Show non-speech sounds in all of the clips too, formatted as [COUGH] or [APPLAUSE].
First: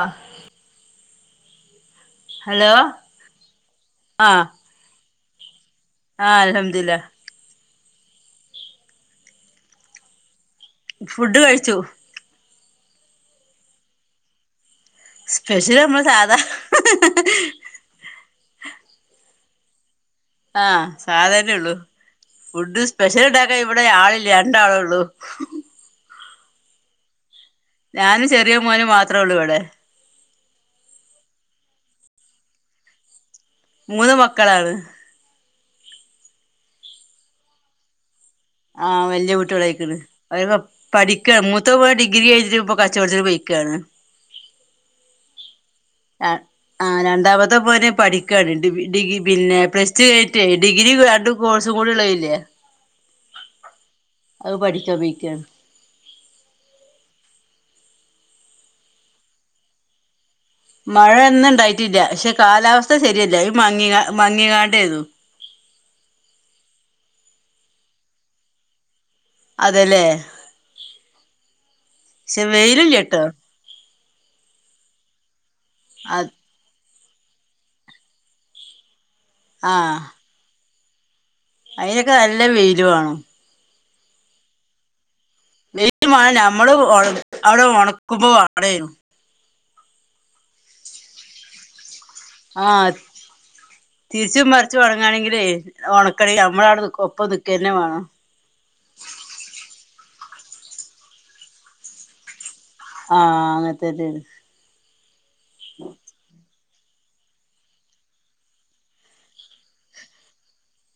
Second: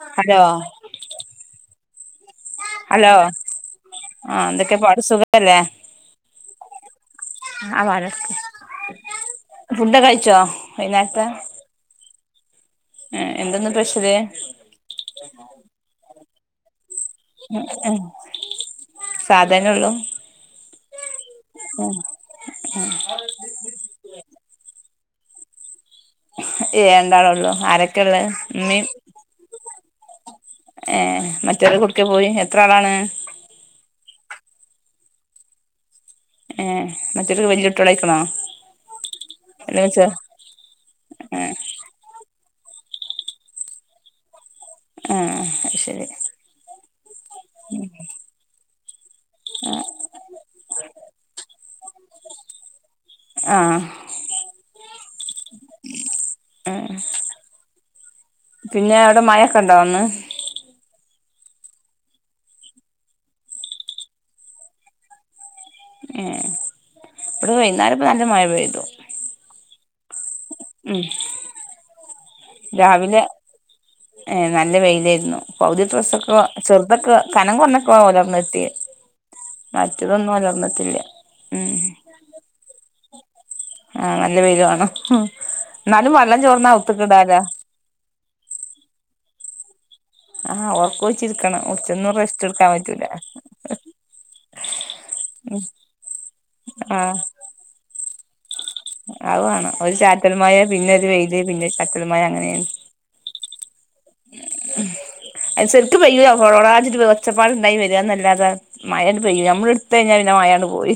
ആഹ് hello hello ആഹ് എന്തെക്കെ പാട് സുഖല്ലേ? ആഹ് അൽഹംദുല്ലാ ആഹ് വര ഫുഡൊക്കെ കഴിച്ചോ? വൈന്നേരത്തെ ഫുഡ് കഴിച്ചു ഏഹ് എന്താ ഇന്ന് സ്പെഷ്യല്? സ്പെഷ്യല് നമ്മളെ സാധാ ഉം സാധരണെ ഒള്ളൂ ആഹ് സാധരണെ ഒള്ളു ഫുഡ് സ്പെഷ്യല് ഇണ്ടാക്ക ഇവടെ ആളില്ല രണ്ടാളോള്ളു ഏഹ് രണ്ടാളെ ഒള്ളു ആരൊക്കെള്ള് ഇമ്മിം ത്രേള്ളു ഇവടെ ഏഹ് മറ്റൊലെക്കെ എവ്ട്ക്കെ പോയി എത്ര ആളാണ്? മൂന്ന് മക്കളാണ് ഏഹ് മറ്റൊലൊക്കെ വെല്യ കുട്ട്യാളയ്ക്ക്ണോ? ആഹ് വെല്യ കുട്ട്യാളയ്ക്ക്ണ് പഠിക്കാ ഏ മൂത്തോംപ്പം ഡിഗ്രി കയിഞ് ഇപ്പൊ കച്ചോട്ത്തിന് പൊയ്ക്കാണ് ഏഹ് അത് ശെരി ആഹ് ആഹ് രണ്ടാമത്തെ മോന് പഠിക്കാണ് ഡി ഡിബി പിന്നെ പ്ലസ്ടു കയ്ഞ്ട്ടെ ഡിഗ്രി രണ്ടും കോഴ്സും കൂടെ ഇള്ളത്ല്ലേ ആഹ് അത് പഠിക്കാൻ പൊയ്ക്കാണ് ഏഹ് പിന്നെ അവടെ മഴക്കെ ഇണ്ടോ ഇന്ന്? മഴ ഇന്ന് ഇണ്ടായിട്ടില്ല പക്ഷെ കാലാവസ്ഥ ശെരിയല്ല ഈ മങ്ങി മങ്ങിങ്ങാണ്ടെന്നു ഏഹ് ഇവടെ വൈന്നാരം ഇപ്പ നല്ല മഴ പെയ്തു അതെല്ലേ ഉം പക്ഷെ വെയില് ഇല്ലട്ടോ രാവിലെ ഏഹ് നല്ല വെയിലായിരുന്നു പൗതി അത് ഡ്രസ്സൊക്കെ ചെർതൊക്കെ കനം കൊർഞതോക്കെ ഒലർന്നിട്ടി മറ്റതൊന്നും ഒലർന്നിട്ടില്ല ഉം അയ്നൊക്കെ നല്ല വെയില് വാണം ആഹ് നല്ല വെയില് വാണം നീ വാ നമ്മള് അവിടെ ഉണക്കുമ്പൊ വാടേ ആഹ് ഒറക്കൊഴിച്ചിരിക്കണം കൊ റച്ചൊന്നും റെസ്റ്റ് എടുക്കാൻ ആഹ് പറ്റൂല തിരിച്ചും മറിച്ച് ഒണങ്ങാണെങ്കിലേ ഉണക്കണെ നമ്മളവ്ടെ ആഹ് ഒപ്പം നിക്കന്നെ വേണം അത് വേണം ഒരു ചാറ്റൽ മഴ പിന്നെ ഒരു വെയില് പിന്നെ ചാറ്റൽമഴ അങ്ങനേണ് ആഹ് അങ്ങനത്തന്നേണ് അത് ശെരിക്ക് പെയ്യൂല കൊള കൊളാച്ചിട്ട് ഒച്ചപ്പാടുണ്ടായി വരികന്നല്ലാത മഴങ്ങട്ട് പെയ്യൂല നമ്മളെടുത്ത ഴിഞ്ഞാ പിന്നെ മഴാണ്ട് പോയി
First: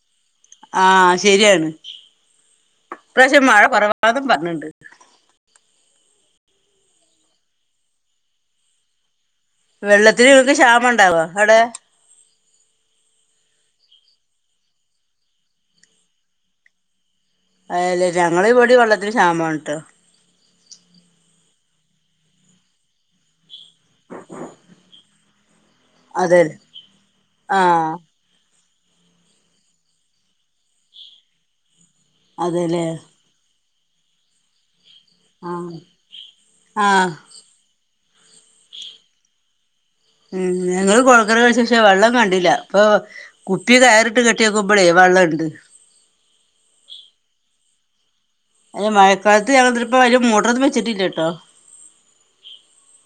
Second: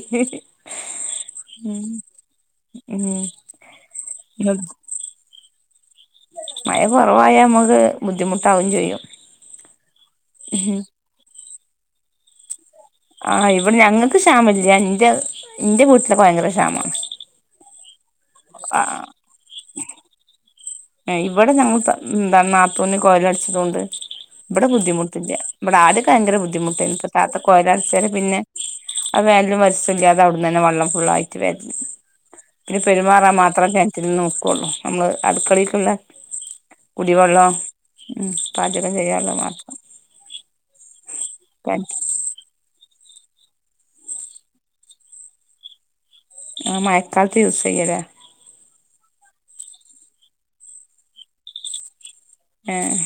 ആഹ് ശെരിയാണ് ഉം ഇപ്രാവശ്യം മഴ കൊറവാതും പറഞ്ഞിണ്ട് മഴ കൊറവായ അമുക്ക് ബുദ്ധിമുട്ടാവയും ചെയ്യും വെള്ളത്തിന് ഇങ്ങക്ക് ഉം ക്ഷാമണ്ടാവൊ അവിടെ ആഹ് ഇവ് ഞങ്ങക്ക് ക്ഷാമല്ല ന്റ ന്റ വീട്ടിലൊക്കെ ഭയങ്കര ക്ഷാമാ അല്ല ഞങ്ങളിവിടെ വെള്ളത്തിന് ക്ഷാമാണ് ട്ടൊ ഇവിടെ ഞങ്ങൾ ന്താണ് നാത്തൂന് കോഴിവേടിച്ചത് കൊണ്ട് ഇവിടെ ബുദ്ധിമുട്ടില്ല ഇവിടെ ആദ്യക്കെ ഭയങ്കര അതെ ബുദ്ധിമുട്ടായിന് ഇപ്പാത്ത ആഹ് കോഴലടച്ചതി പിന്നെ അത് വലും രസല്ലാതെ അവിടന്ന വെള്ളം ഫുള്ളായിറ്റ് വരും പിന്നെ അതെല്ലേ പെരുമാറാൻ മാത്രേല്ലെ തിരിഞ്ഞു നോക്കോള്ളൂ നമ്മള് അടുക്കളയില് ആഹ് ആഹ് കുടിവെള്ളം ഉം പാചകം ചെയ്യാള്ളൊ മാത്രം ഉം ഞങ്ങള് കൊഴൽക്കെണറഴിച്ച് പക്ഷെ വെള്ളം കണ്ടില്ല അപ്പൊ കുപ്പി കയറിട്ട് കെട്ടിയോക്കുമ്പൊഴെ വെള്ളണ്ട് ആഹ് മഴക്കാലത്ത് യൂസെയ്യോല്ലെ അല്ല മഴക്കാലത്ത് ഞങ്ങലിതിലിപ്പ വലിയ മോട്ടറൊന്നും വെച്ചിട്ടില്ല കേട്ടൊ ഏഹ്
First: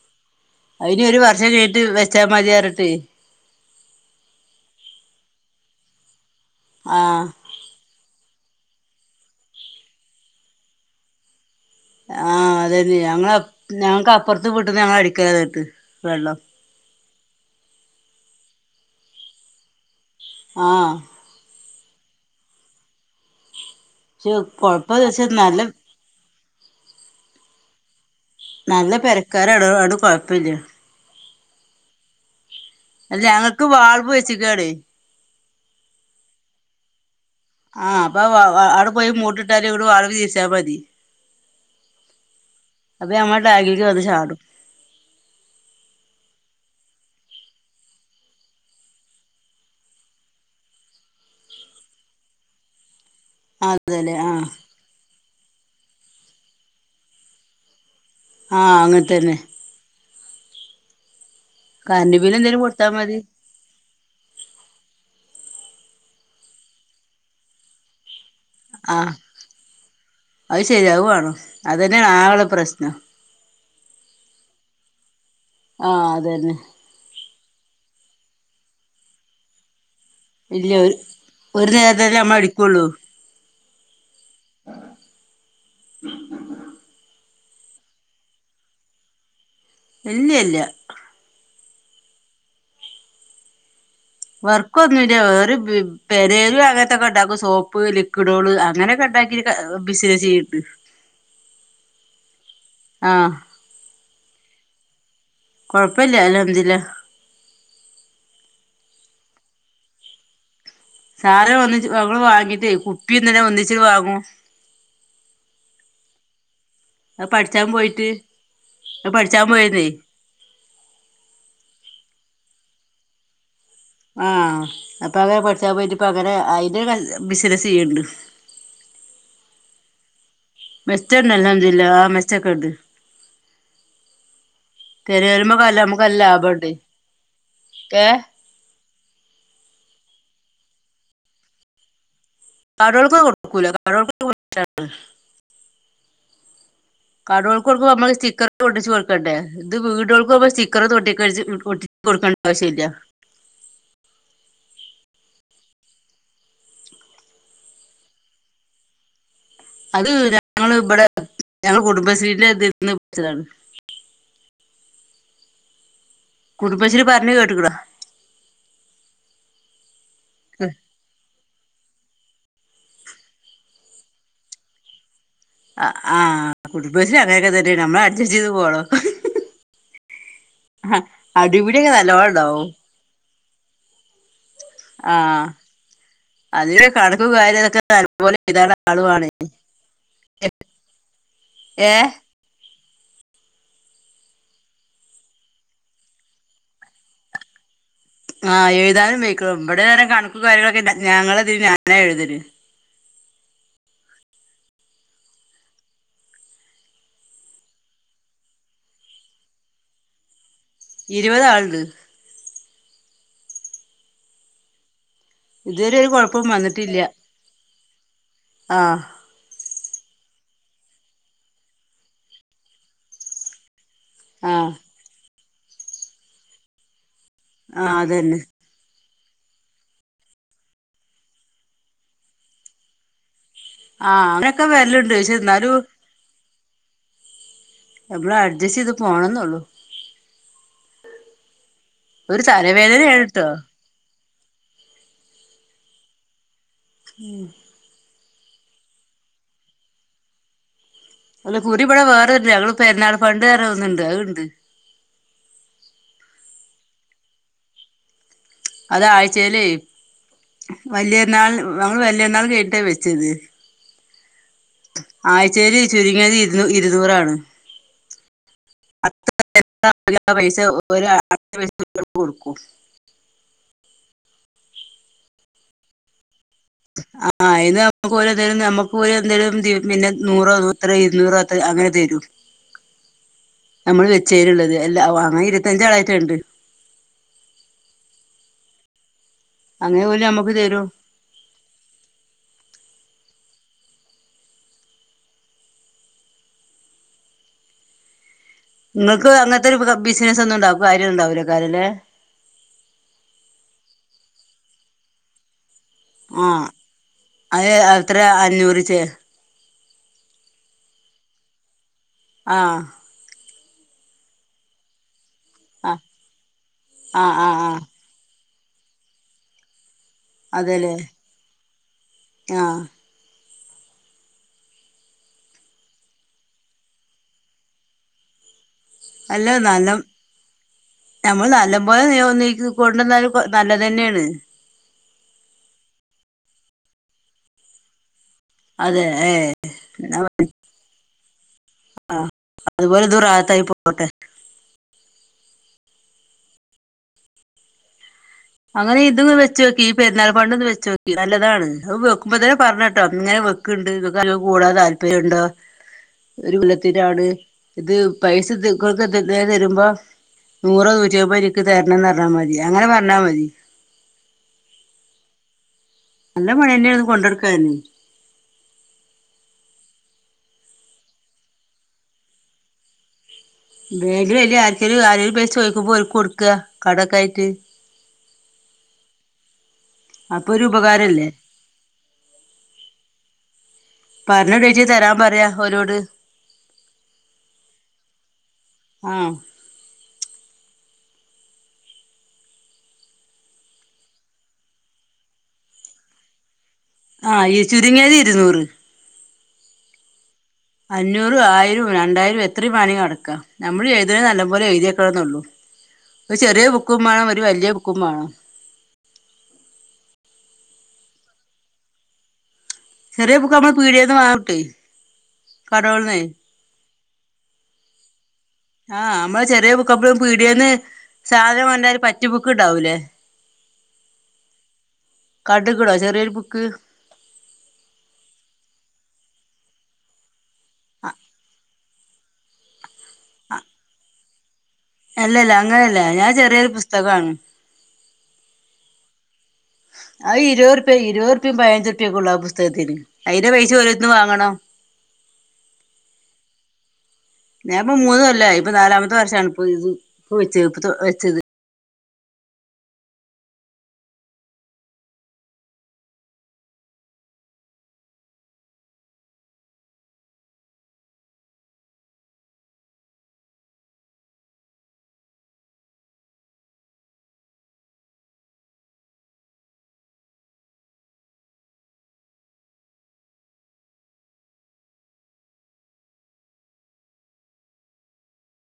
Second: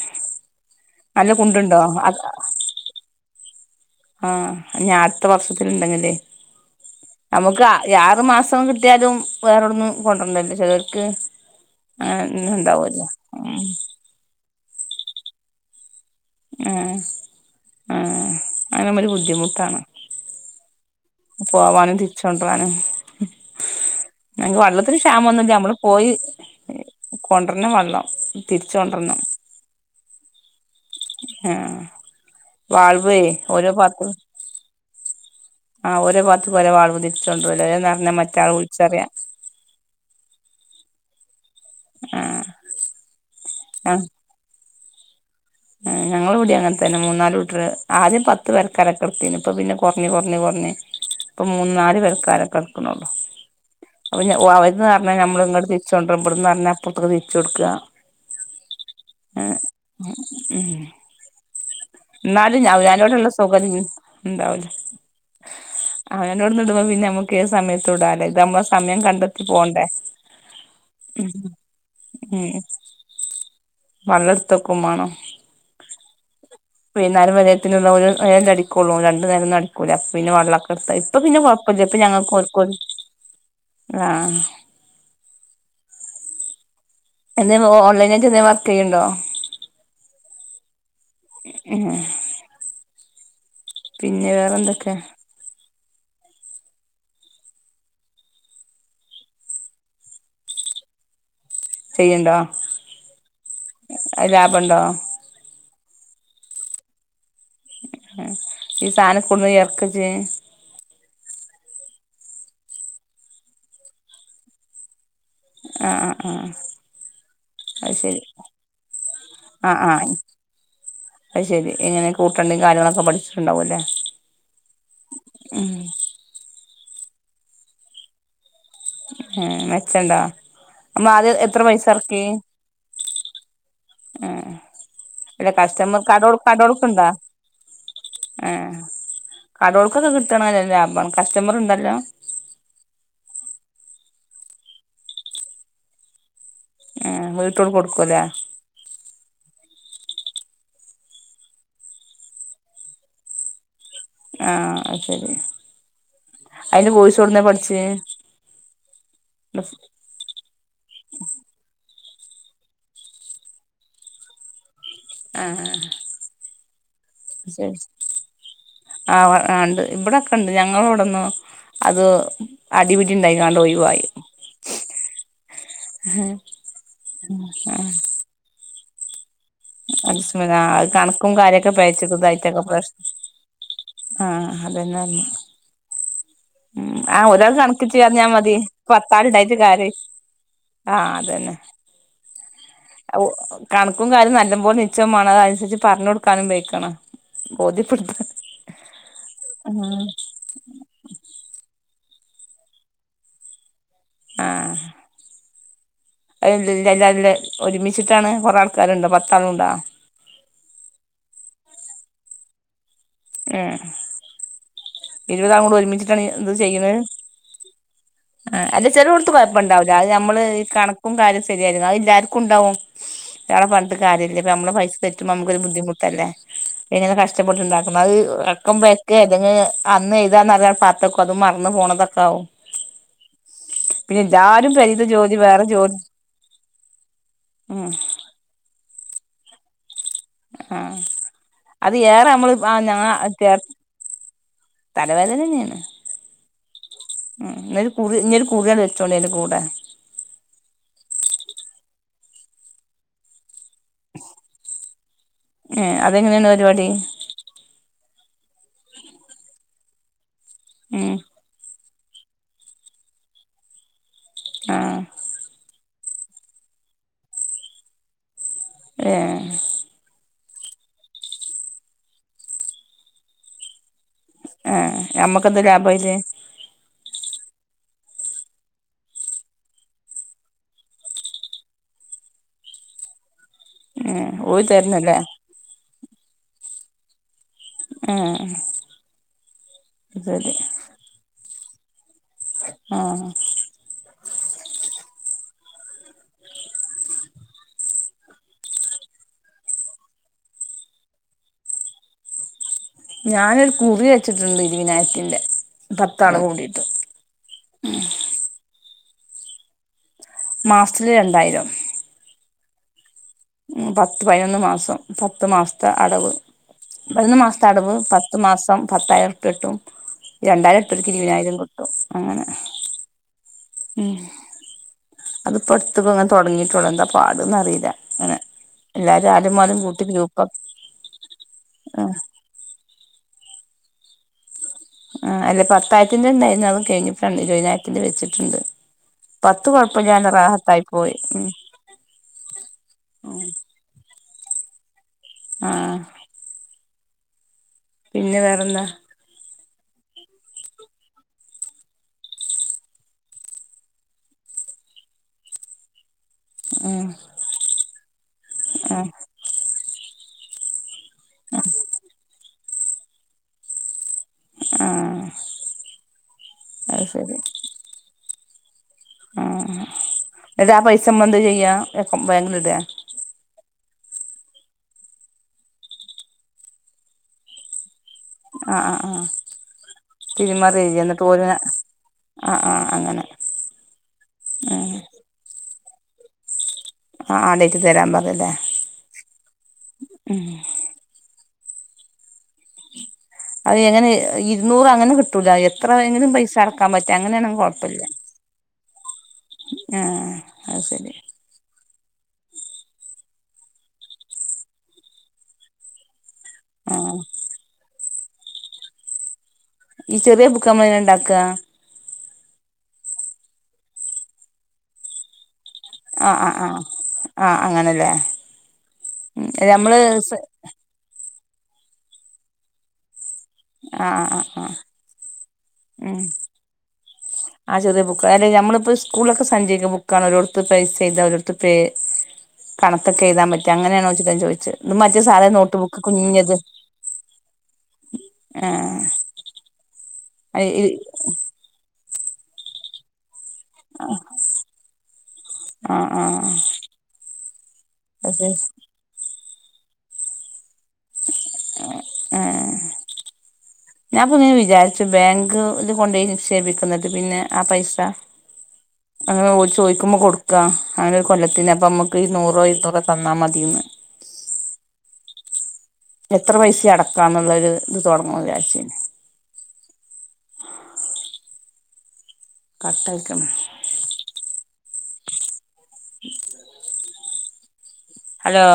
അയിന് ഒരു നല്ല വർഷം കുണ്ടുണ്ടോ കഴിഞ്ഞിട്ട് വെച്ചാൽ മതിയാറഞ്ഞിട്ട് ആഹ് ഞ്ഞി അടുത്ത വർഷത്തിൽ ഉണ്ടെന്നല്ലെ ആഹ് നമുക്ക് യാറ് മാസം കിട്ടിയാലും വേറെവ്ടന്നും കൊണ്ടരണ്ടല്ലൊ ചെലർക്ക് - ആഹ് അതന്നെ ഞങ്ങ ഉം ഞങ്ങക്ക് അപ്പുറത്ത് വീട്ട്ന്ന് ഞങ്ങട്ക്കല നേരിട്ട് വെള്ളം ആഹ് ആഹ് ആഹ് അതാവുമ്പൊര് ബുദ്ധിമുട്ടാണ് ആഹ് പോവാനും തിരിച്ചോണ്ടോവാനും ഞ പക്ഷെ ങ്ങക്ക് വെള്ളത്തിന് കൊഴപ്പന്ന് വെച്ചാ ക്ഷാമം ഒന്നൂല്ല നല്ല നമ്മള് പോയി കൊണ്ടരണം വെള്ളം തിരിച്ച് നല്ല കൊണ്ടരണം പെരക്കാരാടൊ അത് കൊഴപ്പില്ല ആഹ് വാൾവേ അല്ല ഞങ്ങക്ക് ഓരോ ഭാഗത്തു വാൾവ് വെച്ച്ക്കാണേ - ആഹ് ഓരോ ഭാഗത്ത്‌ ഒരേ വാൾവ് തിരിച്ചോണ്ടര്വാ എന്ന് പറഞ്ഞാ മറ്റാൾ വിളിച്ചറയ ഇവിടെ വളവ് തീരിച്ചാൽ മതി ആഹ് അപ്പ ഞമ്മടാഗിലേക്ക് വന്ന് ചാടും ഞങ്ങളിവിടേം അങ്ങനെ തന്ന മൂന്നാല് വീട്ടാർ ആദ്യം പത്ത് പെര ക്കാരൊക്കെട്ത്തീനു ഇപ്പൊ പിന്നെ കൊറഞ്ഞ് കൊറഞ്ഞ് കൊറഞ്ഞ് ഇപ്പം മൂന്ന് നാല് പെരക്കാരൊക്കെട്ക്കുണുള്ളു അതെല്ലേ ആഹ് അപ്പൊ അവര്ന്ന് പറഞ്ഞാ നമ്മൾ ഇങ്ങട്ട് തിരിച്ചൊണ്ടരും ഇവ്ടന്ന് പറഞ്ഞാ അപ്പുറത്തേക്ക് തിരിച്ചൊ ടുക്കാ ആഹ് അങ്ങനെത്തന്നെ ഉം കറണ്ട് ബില്ല് എന്തേലും ന്നാലും ഞ കൊടുത്താ മതി ഞാനോടുള്ള സൗകര്യം ണ്ടാവൂല ആഹ് അങ്ങനൊവ്ടന്ന് ഇടുമ്പൊ പിന്നെ നമുക്ക്ഏതു സമയത്തും ഇടാല്ലെ ഇതമ്മ സമയം ആഹ് കണ്ടെത്തി പോണ്ടെ അത് ശരിയാ അത് ഉം വാണം അതന്നെയാണ് ആകെള്ള ഉം പ്രശ്നം വളർത്തക്കും മാണം ആഹ് അതന്നെ വൈന്നേരം വരേത്തിനുള്ള ഒരു നേരം അടിക്കൊള്ളൂ രണ്ടു നേരോന്നു അടി കൂല ഇല്ല ഒരു പിന്നെവെള്ളൊക്കെടുത്താതി ഇപ്പൊ പിന്നെ ഒരു കൊഴപ്പല്ല ഇപ്പ നേരത്തിനല്ലേ ഞങ്ങൾക്കും നമ്മള് ഓൽക്കും ഒര് അടിക്കൊള്ളൂ ആഹ് - എന്തേ ഓൺലൈനായിയിട്ട് എന്തേ വർക്ക് യ്യ്ണ്ടോ ഇല്ല ഇല്ല ആഹ് വർക്ക് ഒന്നുല്ല [UNINTELLIGIBLE] പേരേല് അങ്ങനത്തൊക്കെ ഇണ്ടാക്കും സോപ്പ് ലിക്വിഡോള് അങ്ങനെയൊക്കെ ഇണ്ടാക്കി ബിസിനസ് ചെയ്ണ്ട് ചെയ്യ്ണ്ടോ ആഹ് അത്‌ ലാഭണ്ടോ കുഴപ്പമില്ല അൽഹംദുരില്ല ഈ സാധനക്കൊട്ന്ന എറക്ക ഇജ്ജ് സാധന ഒന്നിച്ച് ഞമ്മള് വാങ്ങ്യാതേ കുപ്പിങ്ങനെ ഒന്നിച്ച് വാങ്ങും ആഹ് ആ ആഹ് പഠിച്ചാൻ പോയിട്ട് അത് പഠിച്ചാൻ ആ പോയതേ ആ അത് ശെരി എങ്ങനെ കൂട്ടണ്ടേ കാര്യങ്ങളൊക്കെ പഠിച്ചിട്ടുണ്ടാവുല്ലേ ആഹ് അപ്പൊ അങ്ങനെ പഠിച്ചാ പോയിട്ട് ഇപ്പ അങ്ങനെ അയിന്റെഒരു ബിസിനസ്സ് ചെയ്യ്ണ്ട് ഏഹ് മെച്ചണ്ടോ അമ്മൾ മെച്ചണ്ട് ആദ്യം എത്ര പൈസ അൽഹംദുലില്ലാഹ് ആഹ് എറക്കി മെച്ചൊക്കെണ്ട് ഏഹ് അവടെ പെരേലുമ്മക്കല്ല കസ്റ്റമർ നമ്മക്കല്ല കടേക്ക് ലാഭണ്ട് കൊടക്കുണ്ടോ ഏഹ് ആഹ് കടോൾക്കൊക്കെ കിട്ടണംല്ല ലാഭാ കസ്റ്റമർ ഉണ്ടോ നല്ലോം കാടോൾക്കൊക്കെ കൊടുക്കൂല കാടൊൾ [UNINTELLIGIBLE] ആ വീട്ടോൾ കടോൾക്കടുക്കുമ്പനമ്മൾ കൊടുക്കൂലേ സ്റ്റിക്കർ ഒട്ടിച്ച് കൊടുക്കണ്ടേ ഇത് വീടുകൾക്കുമ്പ സ്റ്റിക്കറ് ഒട്ടിക്ക കൊടുക്കേണ്ട ആവശ്യല്ല ആആഹ് ശരി അയിന്റെ കോയിസ് ഒട്ന്ന പഠിച്ചേ അത് ഞങ്ങള് ഇവിടെ ഞങ്ങള് കുടുംബശ്രീന്റെതിന്ന് പടിച്ചതാണ് ആഹ് കുടുംബശ്രീ പറഞ്ഞത്കേട്ട്ക്ക്ണോ ആഹ് ആണ്ട് ഇവിടെക്കെ ഉണ്ട് ഞങ്ങളെ ഇവിടന്ന് അത് അടിപിടിണ്ടായി ഒഴിവായി ആ ആഹ് കുടുംബശ്രീ അങ്ങനെയൊക്കെ തന്നെയാണ് നമ്മള അഡ്ജസ്റ്റ് ചെയ്ത് പോണോ അത് കണക്കും കാര്യൊക്കെ അടിപിടിയൊക്കെ നല്ലോണം ഉണ്ടാവും പേയച്ചിക്കു [UNINTELLIGIBLE] ആഹ് അതന്നെറ്ഞ്ഞെ ആഹ് അതിന് കണക്ക് ആഹ് ഒരാൾ കാര്യതൊക്കെ കണക്കിച്ചയ്യാഞാ നല്ലപോലെ മതി എഴുതാൻ ആളുവാണ് പത്താൾ ഇണ്ടായിട്ട് കര്യ ആഹ്അതന്നെ ഏ ഓകണക്കും കാര്യം നല്ല പോല നിച്ചമാണ്ണം അത് അന്സരിച്ച് പറഞ് കൊടുക്കാനും വയ്ക്കണം ബോദ്യപെട്ത്ത ആഹ് എഴുതാനും വൈക്കണം ഇവിടെ കണക്കും കാര്യങ്ങളൊക്കെ ഞങ്ങളതി ഞാനാഎഴുതല് ആഹ് [UNINTELLIGIBLE] ഒരുമിച്ചിട്ടാണ് കൊറേ ആൾക്കാരുണ്ടോ പത്താളുണ്ടോ ഇരുപതാളുണ്ട് ഏഹ് ഇരുപതാളു കൂടി ഇതുവരെ ഒരു ഒരുമിച്ചിട്ടാണ് കുഴപ്പം ഇത് ചെയ്ണേ വന്നിട്ടില്ല ആഹ് അല്ല ചെലട്ത്ത് കുഴപ്പണ്ടാവൂല്ല അത് നമ്മള് കണക്കും കാര്യം ശരിയായിരുന്നു അത് എല്ലാർക്കും ഉണ്ടാവും ഇയാളെ പറഞ്ഞിട്ട്കാര്യല്ല ഇപ്പൊ ആഹ് നമ്മള് പൈസ തറ്റുമ്പോ നമുക്കൊരു ബുദ്ധിമുട്ടല്ലേ എങ്ങനെ ആഹ് കഷ്ടപ്പെട്ടുണ്ടാക്കുന്നതാ അത് അതന്നെ ക്കും വെക്ക അല്ലെഞ്ഞേ അന്ന് എഴതാറഞ്ഞാണ്ട് പാത്തക്കുംഅതുംമറന്ന് പോണതൊക്കാകും പിന്നെ ആഹ് അങ്ങനൊക്കെ എല്ലാരും പേരേത്ത വരലുണ്ട് ജോദി പക്ഷെ വേറെ എന്നാലും ജോദി ഉം നമ്മളെ അഡ്ജസ്റ്റ് ചെയ്ത് പോണംന്നള്ളു ആഹ് അത് ഏറെ ഒരു നമ്മള് ആ ഞാ തലവേദനയാണ് ട്ടോ കെ തല വേദനെന്നേണ് ന്നലും കുറി ഇഞ്ഞൊരു കുറിയാണ്ട് വെച്ചോളി അയ്ന്റെ കൂടെ അല്ലകുറി ഇവടേ വേറെണ്ട് ഞങ്ങള് പെരുന്നാൾ ഫണ്ട് പർഞ ഒന്ന് ഇണ്ട് അത് ഇണ്ട് ഏ അതെങ്ങനെണ് പരിപാടി അത് ആഴ്ചെലെ ഉം വല്ല്യര്ന്നാൾ നമ്മള് വല്ല്യര്ന്നാള് കഴിഞ്ഞിട്ട വെച്ചത് ആ ആയ്‌ചെല് ചുരുങ്ങിയത് ഇരുന്ന് ഇരുന്നൂറാണ് ഏഹ് [UNINTELLIGIBLE] ഏ ഞമ്മക്കെന്താ ലാഭ അയില് ആഹ് അയ്ന്ന് നമുക്ക് ഓലെ എന്തേലും ഞമ്മക്ക് ഓലെന്തേലും പിന്നെ നൂറോ എത്രെ ഇര്ന്നൂറോ അങ്ങനെ തെരും [INAUDIBLE] നമ്മള് ഏഹ് ഓര് വെച്ചേന്ള്ളത് അല്ല തരുന്നല്ലേ അങ്ങനെ ഇരുവത്തഞ്ചാളായിട്ട് ഇണ്ട് ഉം അങ്ങനെ ഓല് ഞമ്മക്ക് തരും ആഹ് ഇങ്ങക്ക് അങ്ങൻത്തെ ഒരു ബിസ്നസ് ഒന്നും ഇണ്ടാ കാര്യം ഇണ്ടാവുലെകാര ലെ ഞാനൊരു കുറി വെച്ചിട്ടുണ്ട് ഇരുവയ്‌നായിരത്തിന്റെ ആഹ് അത് എത്രെ അഞ്ഞൂറീച്ചേ മാസ്ത്തില് രണ്ടായിരം ആഹ് പത്ത് പയിനൊന്ന് മാസം പത്തു മാസ്ത്തെ ആ അടവ് ആ പതിനൊന്ന് ആ മാസ്ത്തെ ആ അടവ് പ ത്ത് മാസം പത്തായിര ഉർപ്യട്ടും രണ്ടായിര അതെല്ലേ ഇട്ടോൽക്ക് ഇരുവയ്‌നായിരം കിട്ടും അങ്ങനെ ആ ഉം അത് ഇപ്പ അട്ത്ത് ഇപ്പ ഇങ്ങനെ തോട്ങ്ങിട്ടോള്ളൂ എന്താ പാട്ന്ന് അറീല ഇങ്ങനെ അല്ല നല്ലം നമ്മള് നല്ലംപോലെ ആഹ് നിയന്ത്രിക്കും കൊണ്ടന്നാല് പ്പൊ നല്ലതന്നെണ് ആഹ് അല്ല പത്തായിര്ത്തിന്റെ ഇണ്ടായിര്ന്നു അത് കഴിഞ് ഇപ്പം ഇരുവയ്‌നായിരത്തിന്റെ വെച്ചിട്ടുണ്ട് അതെ ഏ പത്ത് കൊഴപ്പല്ലാതെ റാഹത്തായി പോയി അതുപോലെ ഇതും റാഹത്തായി പോട്ടെ ആഹ് പിന്നെ വേറെ അങ്ങനെ ഇതോന്ന് വെച്ചോക്കി ഈ പെരുന്നാൾ ഫണ്ടൊന്ന് വെച്ചോക്കി നല്ലതാണ് അത് വെക്കുമ്പം തന്നെ പർണട്ടോ ഇങ്ങനെ വെ ക്ക്ണ്ട് ഇങ്ങക്ക് നല്ലോം കൂടാൻ താല്പര്യണ്ടോ [INAUDIBLE] ഒരു ആഹ് കൊല്ലത്തിനാണ് ഇത് പൈസ നിങ്ങൾക്ക് ആഹ് [UNINTELLIGIBLE] തരുമ്പോ നൂറോ നൂ റ്റമ്പതോ ഇൻക്ക് തരണംന്ന് പർഞ്ഞാ മതി അങ്ങനെ പർഞ്ഞാ മതി ആഹ് നല്ല പണ്യന്നേണ് അത് ശരി കൊണ്ടട്ക്കാന് ആഹ് ഇന്നട്ട് ആ പൈസ ഞമ്മളെന്താ ചെയ്യാ ബാങ്കിലിടേ ബാങ്കിലിടെ ആര്ക്കെലും ആരേലും പൈസ ചോയ്ക്കുമ്പം ഓൽക്ക് കൊട്ക്ക കടൊക്കായിട്ട് ആ ആ ആഹ് അപ്പൊ ഒരു തിരുമറി ചെയ്യാ ന്നട്ട് ഉപകാരല്ലേ ഓല് ആ ആ അങ്ങനെ പർഞ്ഞ ടൈറ്റില് തരാം പറയാ ഓലോട് ആഹ്! ആ ടെയ്റ്റിൽ തരാൻ പറയലേ. ആഹ്! ഉം അത് എങ്ങനെ ഇരുന്നൂറ് അങ്ങനെ കിട്ടൂല. എത്ര വേങ്കിലും പൈസ അട ക്കാം പറ്റാ. ആഹ് അങ്ങനേണങ്കി ഈ കുഴപ്പല്ല്യ. ചുരുങ്ങിയത് ഇരുന്നൂറ് ഏഹ് അഹ് ശരി. രണ്ടായിരും എത്രിം വേണങ്കി അടക്കാ. നമ്മള് ചെയ്തേ നല്ല പോലെ എഴുതിക്കണന്നൊള്ളൂ. ഒരു ചെറീ ബുക്കും ആഹ് മാണം. ഒരു വല്ല്യ ബുക്കും മാണം. ഈ ചെറീയ ബുക്ക് അമ്മളങ്ങനെണ്ടാക്കാ? ചെറീയ ബുക്ക് അമ്മളെ പീടിയേന്ന് വാങ്ങാം കിട്ടൊയ്. ആഹ്! ആഹ്! ആഹ്! ആഹ്! അങ്ങനെല്ലേ. ആഹ്! നമ്മള് ഉം ചെറീ ബുക്ക് നമ്മള് അമ്മള് പീടിയന്ന് സാധനം വാണ്ടാല് ഒരു പറ്റ് ബുക്ക് ഇണ്ടാവൂലേ ആഹ്! ആഹ്! ആഹ്! കാണ്ട്ക്ക് ണോ ചെറിയൊരു ബുക്ക്. ആഹ്! ചെറിയ ബുക്ക്. അതായത് നമ്മളിപ്പോ സ്കൂളിലൊക്കെ സഞ്ചയിക ബുക്കാണ് ഓരോടത്ത് പൈസ ചെയ്ത ഓരോടത്തത്ത് പേ കണക്കൊക്കെ എഴുതാൻ പറ്റ അങ്ങനെയണോ ചിട്ട ചോദിച്ച. അഹ്! മറ്റേ സാധ അല്ലല്ല നോട്ട് ബുക്ക് അങ്ങനെയല്ല ഞാൻ കുഞ് ത്. ചെറിയൊരു പുസ്തകാണ് ആഹ്! അഹ്! ഇരുപ റുപ്യ ആഹ് ഇരുപത്റുപ്യയും പതിനഞ്ച്റുപ്യക്കൊള്ള ആഹ് പുസ്തകത്തിന്. അതിന്റെ പൈസ ഓരട്ത്ന്ന് വാങ്ങണം. ആഹ്! ആഹ്! ആഹ്! ഞാപ്പ മൂന്നു കൊല്ലായി. പ്പൊ നാലാമത്തെ വർഷാണ് പ്പ ഇത് വെച്ചത് ഇ വെച്ചത്. എഹ്! ഏഹ്! ഞാൻപ്പൊ ഇങ്ങനെ വിചാരിച്ചു. ബാങ്ക് ഇത് കൊണ്ടൊയി നിക്ഷേപിക്കുന്നത് പിന്നെ ആഹ് പൈസ [INAUDIBLE] അങ്ങനെ ഓല് ചോദിക്കുമ്പോ കൊടുക്കാ. അങ്ങനെ കൊല്ലത്തിന് അപ്പം മക്ക് ഈ നൂറോ ഇരുന്നൂറോ തന്നാ മതിന്ന്. എത്ര പൈസിം അടക്കാം എന്നുള്ളൊരു ഇത് തുടങ്ങു വിചാരിച്ണ്. കട്ടയക്കണം. ഹലോ.